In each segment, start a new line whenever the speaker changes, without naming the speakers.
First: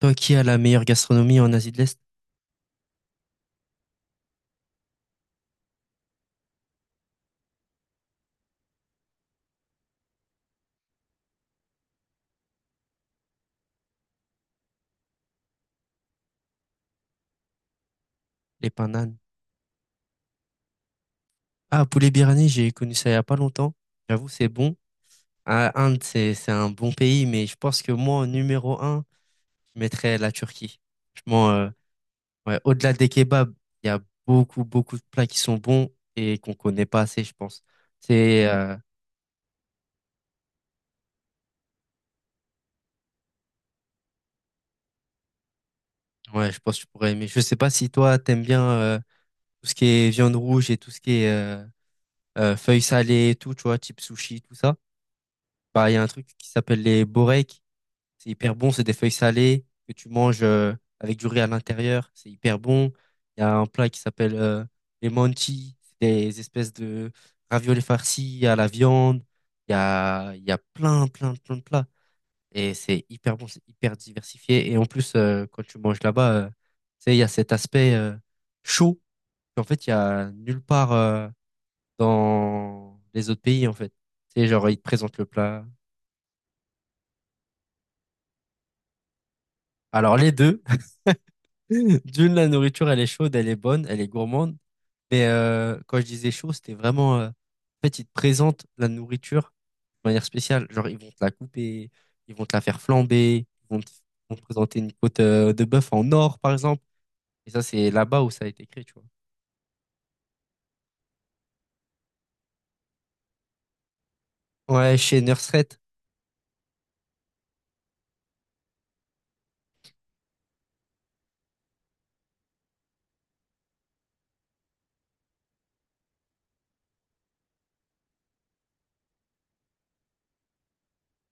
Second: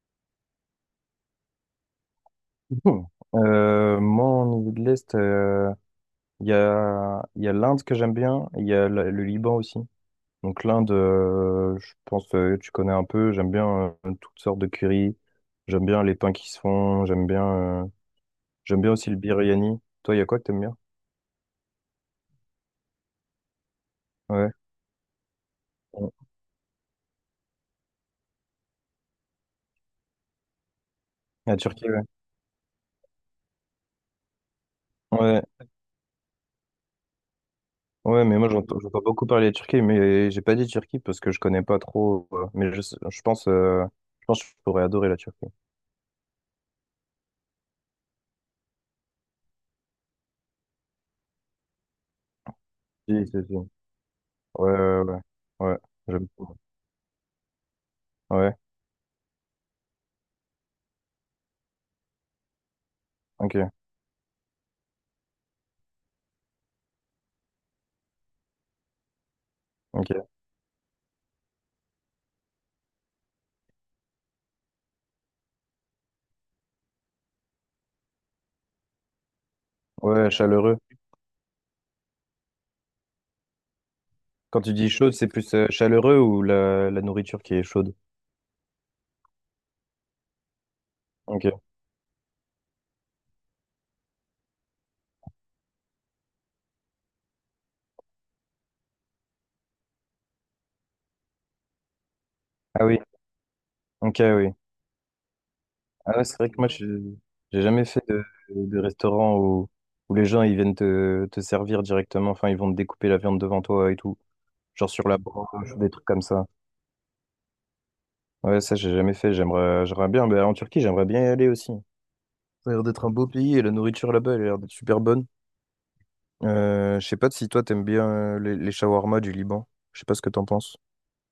Toi qui as la meilleure gastronomie en Asie de l'Est,
Bon. Moi, au niveau de l'Est, il y a l'Inde que j'aime bien, et il y a le Liban aussi. Donc l'Inde, je pense que tu connais un peu, j'aime bien toutes sortes de curry, j'aime bien les pains qui se font, euh,
les
j'aime bien aussi
pananes.
le biryani. Toi, il y a quoi que t'aimes bien?
Ah, poulet birani. J'ai connu ça il y a pas longtemps. J'avoue, c'est
Ouais.
bon. Ah, Inde, c'est un bon pays, mais je pense que moi, en numéro un, je mettrais la Turquie. Franchement,
La Turquie, ouais.
ouais, au-delà des kebabs, il y a beaucoup, beaucoup de plats qui
Ouais,
sont bons et qu'on connaît pas assez, je pense.
ouais, mais
C'est,
moi
euh,
j'entends beaucoup parler de Turquie, mais j'ai pas dit Turquie parce que je connais pas trop. Mais je pense que je pourrais adorer la Turquie.
ouais, je pense que tu pourrais aimer. Je sais pas si toi, t'aimes bien tout ce qui est viande rouge et tout ce qui est feuilles
Si,
salées et
si,
tout,
si.
tu
Ouais,
vois, type sushi, tout ça.
ouais, ouais. Ouais,
Bah, il y a un truc
j'aime.
qui s'appelle les boreks. C'est hyper
Ouais,
bon, c'est des feuilles salées que tu manges avec du riz à l'intérieur. C'est hyper bon. Il y a un
ok,
plat qui s'appelle les mantis, c'est des espèces de raviolis farcis à la viande. Il y
ok.
a, il y a plein, plein, plein de plats. Et c'est hyper bon, c'est hyper diversifié. Et en plus, quand tu manges là-bas, tu sais, il y a cet aspect chaud qu'en fait, il y
Ouais,
a nulle
chaleureux.
part dans les autres pays, en fait. Tu sais,
Quand
genre,
tu
ils te
dis chaude,
présentent le
c'est plus
plat.
chaleureux ou la nourriture qui est chaude?
Alors, les deux.
Ok.
D'une, la nourriture, elle est chaude, elle est bonne, elle est gourmande. Mais quand je disais chaud, c'était vraiment en fait, ils te présentent la nourriture de manière spéciale. Genre, ils vont te la couper, ils vont te la faire
Ah oui,
flamber,
ok,
ils vont te
oui.
présenter une côte de bœuf en
Ah ouais, c'est
or,
vrai
par
que moi,
exemple.
je
Et
j'ai
ça,
jamais
c'est
fait
là-bas où ça a été
de
créé, tu vois.
restaurant où, où les gens ils viennent te servir directement. Enfin, ils vont te découper la viande devant toi et tout. Genre
Ouais,
sur la
chez Nusret.
broche, des trucs comme ça. Ouais, ça, j'ai jamais fait. J'aimerais bien. Mais en Turquie, j'aimerais bien y aller aussi. Ça a l'air d'être un beau pays et la nourriture là-bas, elle a l'air d'être super bonne. Je sais pas si toi, t'aimes bien les shawarma du Liban. Je sais pas ce que t'en penses.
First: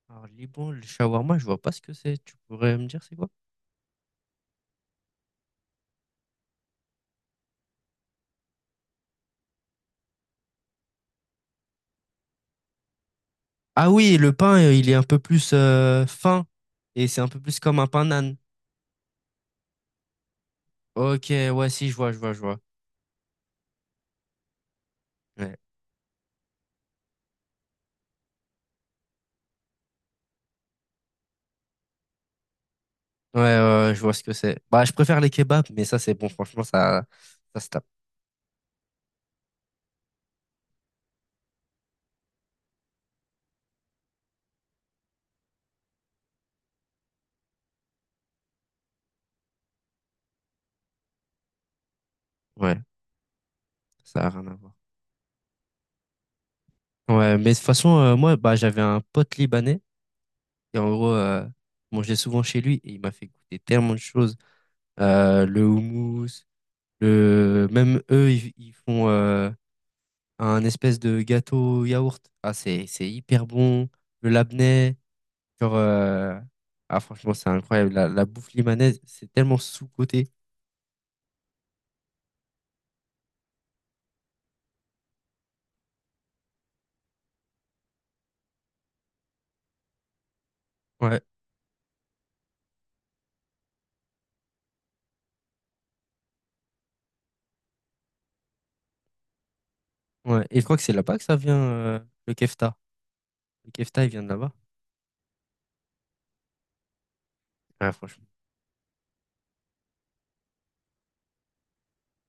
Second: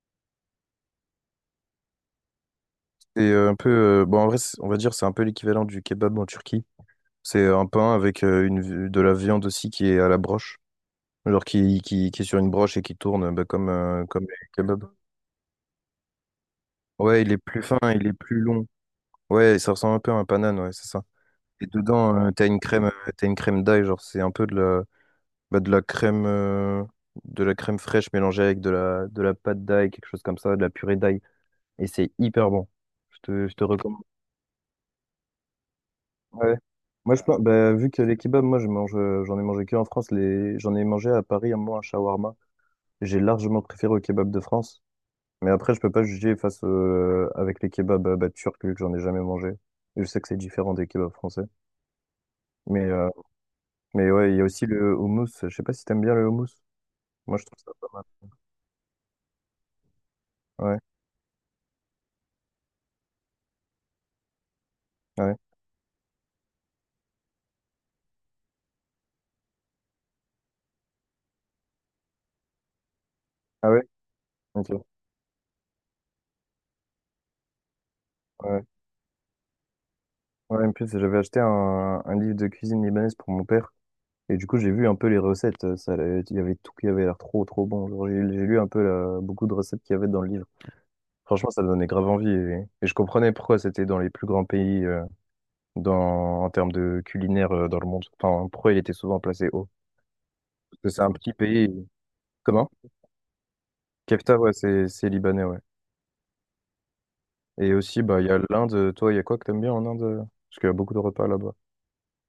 Alors, Liban, le shawarma, je vois pas ce que c'est. Tu pourrais me dire c'est
C'est
quoi?
un peu, bon, en vrai, on va dire, c'est un peu l'équivalent du kebab en Turquie. C'est un pain avec de la viande aussi qui est à la broche, genre qui, qui est sur une broche et qui tourne bah, comme,
Ah oui,
comme
le
les
pain,
kebabs.
il est un peu plus fin. Et c'est
Ouais,
un
il est
peu plus
plus
comme
fin,
un pain
il est
nan.
plus long. Ouais, ça ressemble un peu à un panane, ouais, c'est ça.
Ok,
Et
ouais, si, je vois,
dedans,
je vois, je vois.
t'as une crème d'ail, genre c'est un peu
Ouais.
bah, de la crème fraîche mélangée avec de la pâte d'ail, quelque chose comme ça, de la purée d'ail. Et c'est hyper bon. Je
Ouais,
te, je te
ouais, ouais, je
recommande.
vois ce que c'est. Bah, je préfère les kebabs, mais ça, c'est bon,
Ouais.
franchement, ça,
Moi, je pense,
ça se
bah,
tape.
vu que les kebabs, moi, je mange, j'en ai mangé que en France. J'en ai mangé à Paris un moment un shawarma. J'ai largement préféré au kebab de France. Mais après, je peux pas juger face avec les kebabs bah, turcs, vu que j'en ai jamais mangé. Je sais que c'est différent des kebabs français.
Ouais,
Mais, euh, mais
ça a
ouais, il y a
rien à
aussi
voir.
le houmous. Je sais pas si t'aimes bien le houmous. Moi,
Ouais,
je
mais de
trouve
toute
ça pas
façon,
mal.
moi, bah, j'avais un pote libanais, et
Ouais,
en gros, je mangeais souvent chez lui, et il m'a fait goûter tellement de choses.
ouais.
Le houmous, le même eux, ils font un espèce de gâteau yaourt. Ah, c'est hyper
Ah ouais?
bon. Le
Ok.
labneh, genre, ah, franchement, c'est incroyable. La bouffe
Ouais.
libanaise, c'est tellement sous-coté.
Ouais, en plus, j'avais acheté un livre de cuisine libanaise pour mon père. Et du coup, j'ai vu un peu les recettes. Il y avait tout qui avait l'air trop, trop bon. Genre, j'ai lu un peu beaucoup de recettes qu'il y avait dans le livre.
Ouais.
Franchement, ça donnait grave envie. Et je comprenais pourquoi c'était dans les plus grands pays en termes de culinaire dans le monde. Enfin, pourquoi il était souvent placé haut.
Ouais, et je crois
Parce
que
que
c'est
c'est un
là-bas que
petit
ça vient,
pays.
le
Comment?
kefta. Le kefta, il vient de
Kefta,
là-bas.
ouais, c'est libanais, ouais. Et
Ouais,
aussi, bah,
franchement.
il y a l'Inde. Toi, il y a quoi que t'aimes bien en Inde? Parce qu'il y a beaucoup de repas là-bas.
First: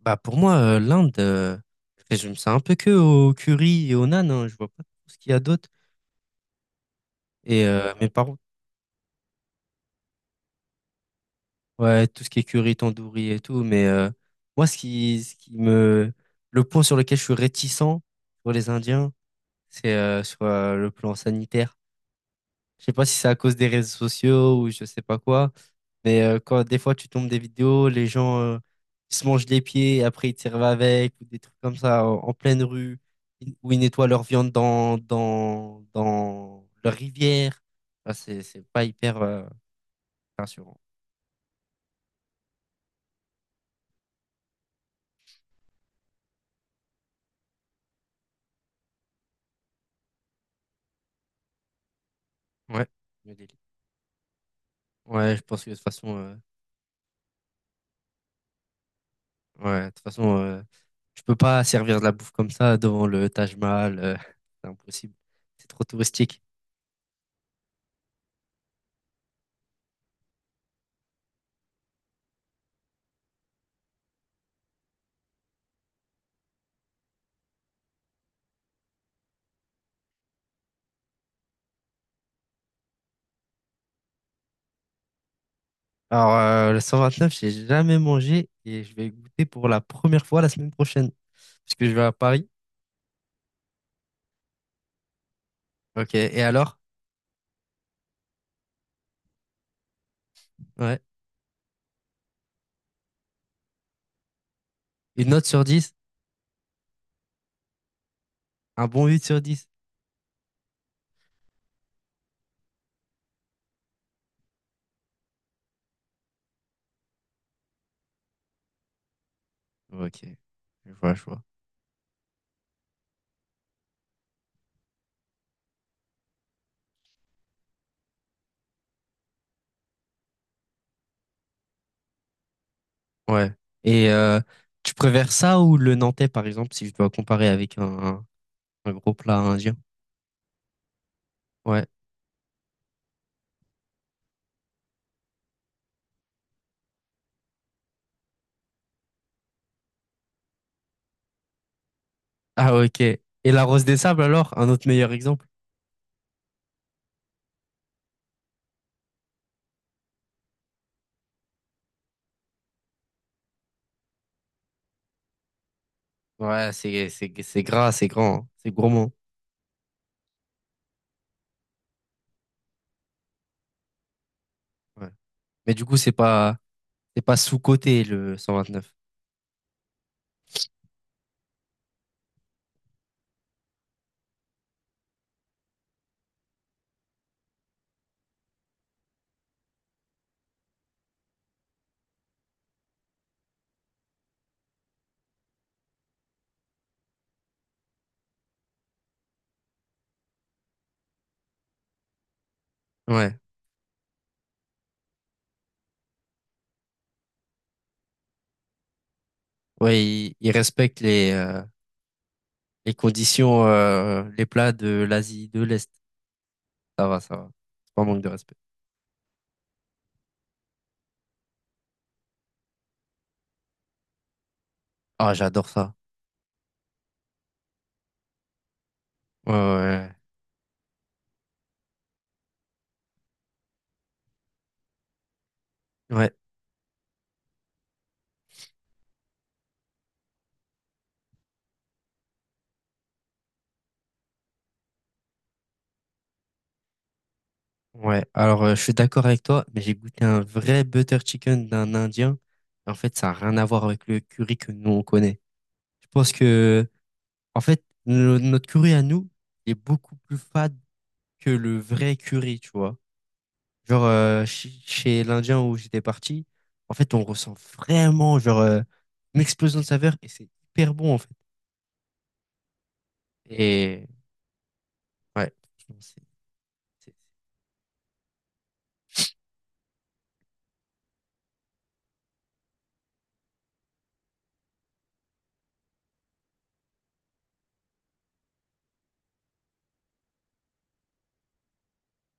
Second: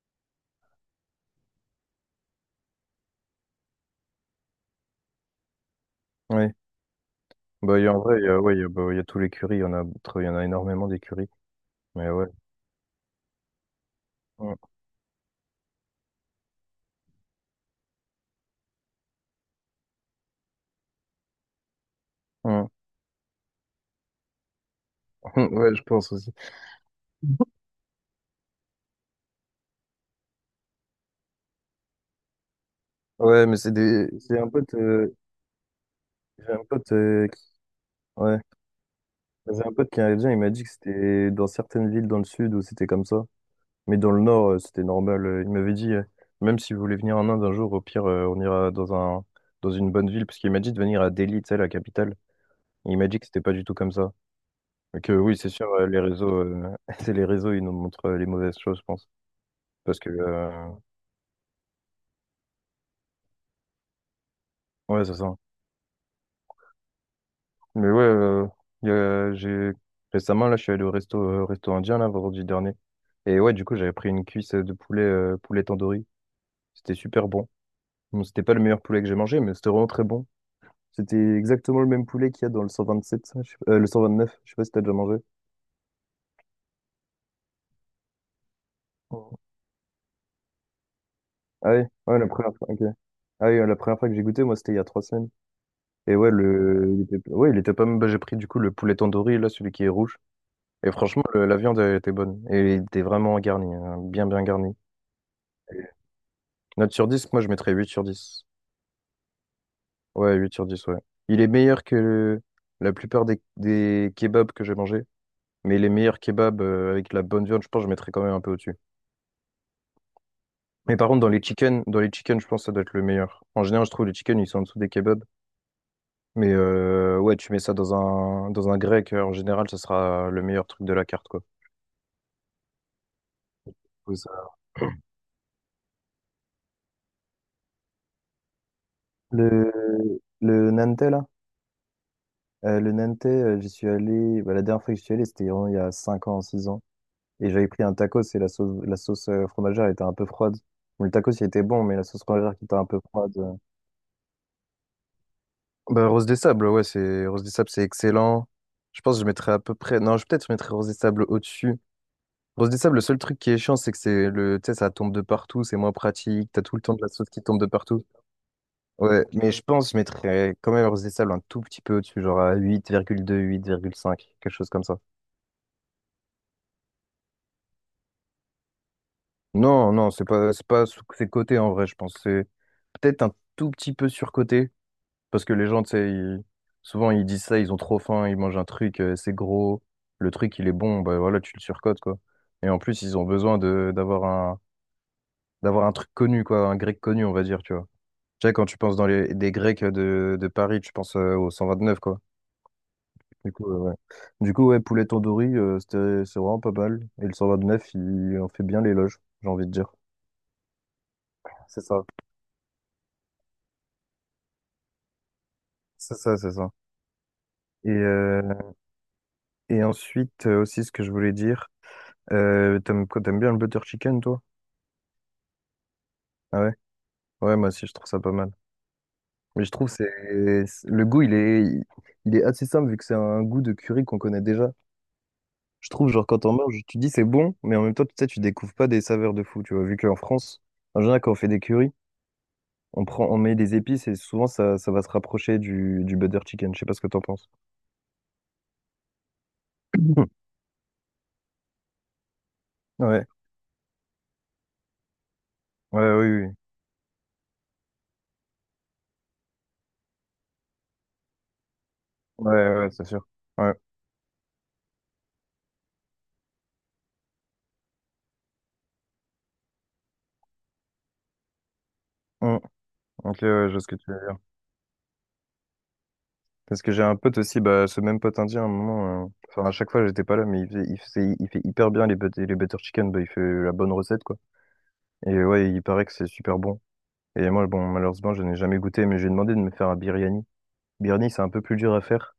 Bah, pour moi, l'Inde, je résume ça un peu que au curry et au naan, hein. Je vois pas trop ce qu'il y a d'autre.
Oui.
Et
Bah, il y a, en
mes
vrai, il y
parents,
a, ouais, il y a, bah, il y a tous les currys. Il y en a énormément des currys.
ouais,
Mais
tout
ouais.
ce qui est curry, tandoori et tout. Mais
Mm.
moi, le point sur lequel je suis réticent pour les Indiens, c'est sur le plan sanitaire.
Mm.
Je sais pas si c'est à cause des réseaux sociaux ou je sais pas quoi,
Ouais, je pense
mais
aussi.
quand des fois tu tombes des vidéos, les gens ils se mangent les pieds et après ils te servent avec ou des trucs comme ça en, en pleine rue,
Ouais,
ils-
mais
où
c'est
ils nettoient
des...
leur viande dans dans
J'ai un
dans
pote,
leur
qui...
rivière. Ah,
ouais.
c'est pas hyper
J'ai un pote qui est indien, il m'a dit que
rassurant.
c'était dans certaines villes dans le sud où c'était comme ça. Mais dans le nord, c'était normal. Il m'avait dit, même si vous voulez venir en Inde un jour, au pire, on ira dans un... dans une bonne ville. Parce qu'il m'a dit de venir à Delhi, tu sais, la capitale.
Ouais.
Et il m'a dit que
Le
c'était pas
délire.
du tout comme ça. Et que
Ouais,
oui,
je
c'est
pense
sûr,
que de toute
les
façon
réseaux, c'est les réseaux, ils nous montrent les mauvaises choses, je pense.
ouais, de toute
Parce que,
façon euh, je peux pas servir de la bouffe comme ça devant le Taj Mahal, c'est
ouais,
impossible.
c'est ça.
C'est trop touristique.
Mais ouais, j'ai récemment là, je suis allé au resto, resto indien là vendredi dernier. Et ouais, du coup, j'avais pris une cuisse de poulet, tandoori. C'était super bon. Bon, c'était pas le meilleur poulet que j'ai mangé, mais c'était vraiment très bon. C'était exactement le même poulet qu'il y a dans le 127, ça, je sais pas- le 129. Je sais pas si t'as déjà mangé.
Alors, le 129, j'ai jamais mangé et je vais
Oh.
goûter pour la première fois la semaine prochaine.
Ah
Parce
oui,
que je vais à
ouais, la
Paris.
première fois. Ok. Ah oui, la première fois que j'ai goûté, moi, c'était il y a 3 semaines.
Ok.
Et ouais,
Et alors?
ouais, il était pas mal. Bah, j'ai pris du coup le poulet tandoori, là, celui qui est rouge. Et
Ouais.
franchement, la viande, elle était bonne. Et il était vraiment garni, hein, bien, bien garni.
Une note sur dix,
Note sur dix, moi je mettrais 8/10.
un bon 8 sur 10.
Ouais, 8/10, ouais. Il est meilleur que la plupart des kebabs que j'ai mangés. Mais les meilleurs kebabs avec la bonne viande, je pense que je mettrais quand même un peu au-dessus.
Ok. Je
Mais par
vois,
contre,
je vois.
dans les chicken je pense que ça doit être le meilleur. En général, je trouve les chicken ils sont en dessous des kebabs. Mais ouais, tu mets ça dans un grec, en général, ça sera le meilleur truc de la carte, quoi.
Ouais. Et
Oui,
tu préfères ça ou le nantais, par exemple, si je dois comparer avec un gros plat
Le,
indien?
le Nantais, là,
Ouais.
j'y suis allé, bah, la dernière fois que j'y suis allé, c'était vraiment il y a 5 ans, 6 ans. Et j'avais pris un tacos et la sauce fromagère était un peu froide. Bon, le tacos, il était bon, mais la sauce fromagère qui était
Ah,
un
ok.
peu
Et
froide.
la rose des sables, alors? Un autre meilleur exemple?
Bah, Rose des Sables, ouais, c'est Rose des Sables, c'est excellent. Je pense que je mettrais à peu près. Non, je peut-être je mettrais Rose des Sables au-dessus. Rose des Sables, le seul truc qui est chiant, c'est que tu sais, ça tombe de partout, c'est moins pratique, t'as
Ouais,
tout le temps de la sauce qui tombe
c'est
de
gras,
partout.
c'est grand, hein, c'est gourmand.
Ouais, mais je pense que je mettrais quand même Rose des Sables un tout petit peu au-dessus, genre à huit, 8,2, 8,5, quelque chose comme ça.
Ouais. Mais du coup, c'est pas sous-coté, le 129.
Non, non, c'est pas, sous- c'est coté en vrai, je pense. C'est peut-être un tout petit peu surcoté. Parce que les gens, tu sais, souvent ils disent ça, ils ont trop faim, ils mangent un truc, c'est gros, le truc il est bon, bah voilà, tu le surcotes, quoi. Et en plus, ils ont besoin de d'avoir un truc connu, quoi, un grec connu, on va dire, tu vois. Tu sais, quand tu penses dans les des Grecs de Paris, tu penses au 129, quoi.
Ouais.
Du coup, ouais. Du coup, ouais, poulet tandoori, c'est vraiment pas mal. Et le 129, il en fait bien l'éloge, j'ai envie de dire.
Ouais, ils respectent
C'est ça.
les conditions, les plats de l'Asie de l'Est.
C'est ça, c'est ça.
Ça va, ça va.
Et,
C'est pas un manque de
euh,
respect.
et ensuite, aussi, ce que je voulais dire, t'aimes bien le butter chicken, toi?
Ah, j'adore ça.
Ah ouais, ouais, moi aussi je trouve ça pas mal.
Ouais,
Mais je trouve
ouais,
le goût il est assez simple vu que c'est un goût de curry qu'on connaît déjà. Je trouve genre
ouais.
quand on mange, tu dis c'est bon, mais en même temps tu sais tu découvres pas des saveurs de fou, tu vois. Vu qu'en France, en général quand on fait des currys, on met des épices et souvent ça va se rapprocher du butter chicken. Je sais pas ce que t'en penses.
Ouais. Alors, je suis d'accord avec toi, mais j'ai goûté un vrai butter chicken d'un Indien. En fait, ça
Ouais,
n'a rien à voir avec le curry que nous, on connaît.
ouais,
Je
oui,
pense
oui.
que, en fait, no- notre curry à nous est beaucoup plus fade que le vrai
Ouais,
curry, tu
ouais, ouais,
vois.
c'est sûr. Ouais.
Genre, chi- chez l'Indien où j'étais parti, en fait, on ressent vraiment, genre, une explosion de saveur et c'est hyper bon, en fait.
Hum, Ok, ouais, je vois ce que
Et,
tu veux.
ouais, franchement,
Parce que j'ai
c'est-
un pote aussi, bah, ce même pote indien, à un moment, enfin, à chaque fois, j'étais pas là, mais il fait hyper bien les, les butter chicken, bah, il fait la bonne recette, quoi. Et ouais, il paraît que c'est super bon. Et moi, bon, malheureusement, je n'ai jamais goûté, mais j'ai demandé de me faire un biryani. Biryani, c'est un peu plus dur à faire,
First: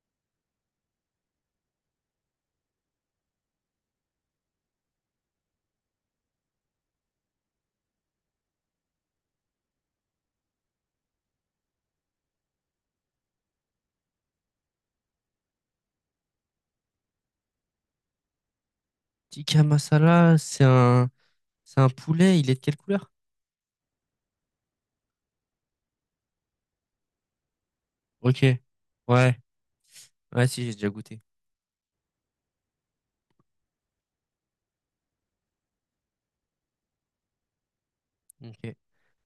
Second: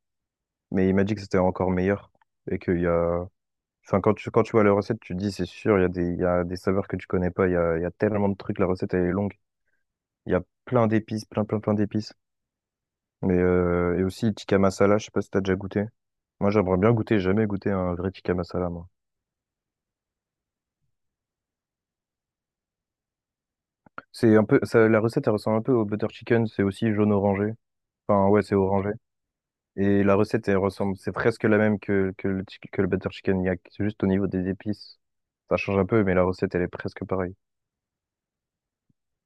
mais il m'a dit que c'était encore meilleur. Et qu'il y a, enfin, quand tu vois la recette, tu te dis, c'est sûr, il y a des, saveurs que tu connais pas, il y a tellement de trucs, la recette, elle est longue. Il y a plein d'épices, plein, plein, plein d'épices. Et aussi, tikka masala, je sais pas si t'as déjà goûté. Moi, j'aimerais bien goûter, jamais goûté un vrai tikka masala, moi.
Tikka masala, c'est un poulet, il est de quelle couleur?
C'est un peu, ça, la recette, elle ressemble un peu au butter chicken, c'est aussi jaune orangé. Enfin, ouais,
Ok.
c'est orangé.
Ouais,
Et la
ouais,
recette, elle
si, j'ai déjà
ressemble, c'est
goûté.
presque la même que le butter chicken yak. C'est juste au niveau des épices. Ça change un peu, mais la recette, elle est presque pareille.
Ok.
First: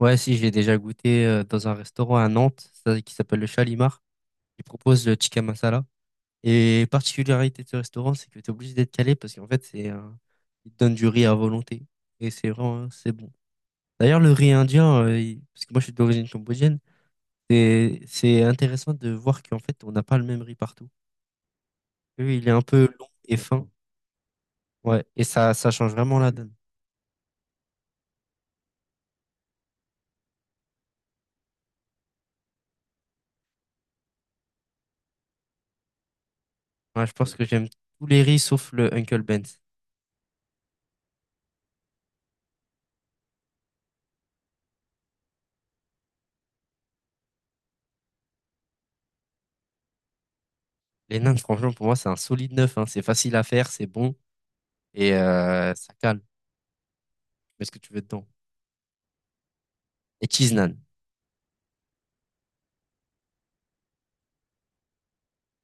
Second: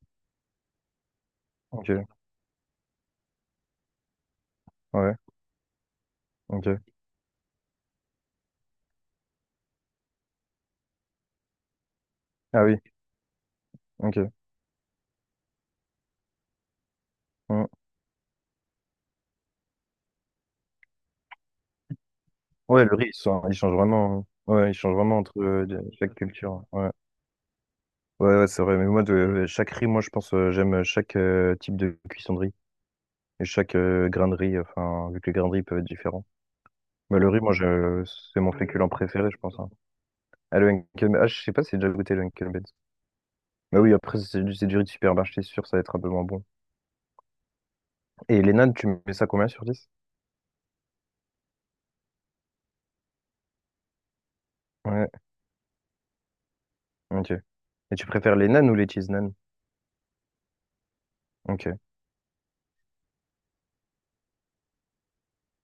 Ouais, si, j'ai déjà goûté dans un
Ok,
restaurant à Nantes ça- qui s'appelle le Chalimar. Il propose le
ouais,
tikka masala.
ok.
Et particularité de ce restaurant, c'est que tu es obligé d'être calé parce qu'en fait, c'est un ils te donnent du riz à volonté. Et c'est
Ah oui,
vraiment, c'est bon. D'ailleurs, le
ok.
riz indien, il- parce que moi, je suis d'origine cambodgienne,
Mm.
c'est intéressant de voir qu'en fait, on n'a pas le même riz partout. Eux, il est un
Ouais,
peu
le riz,
long et
il
fin.
change vraiment, hein. Ouais, il change
Ouais,
vraiment
et
entre
ça, ça change
chaque
vraiment la donne.
culture. Ouais, ouais, ouais, c'est vrai. Mais moi, chaque riz, moi, je pense, j'aime chaque type de cuisson de riz. Et chaque grain de riz, enfin, vu que les grains de riz peuvent être différents.
Ouais, je
Mais le
pense
riz,
que j'aime tous les riz
c'est mon
sauf
féculent
le Uncle
préféré, je pense,
Ben's.
hein. Ah, ah, je sais pas si j'ai déjà goûté le Henkel Benz. Mais oui, après, c'est du riz de supermarché, c'est sûr, ça va être un peu moins bon. Et les nanes, tu mets ça combien sur dix?
Les nains, franchement, pour moi, c'est un solide neuf, hein. C'est facile à faire, c'est bon
Ouais,
et ça cale. Tu
ok.
mets ce que tu
Et
veux
tu
dedans.
préfères les nanes ou les cheese nanes?
Et cheese naan.
Ok.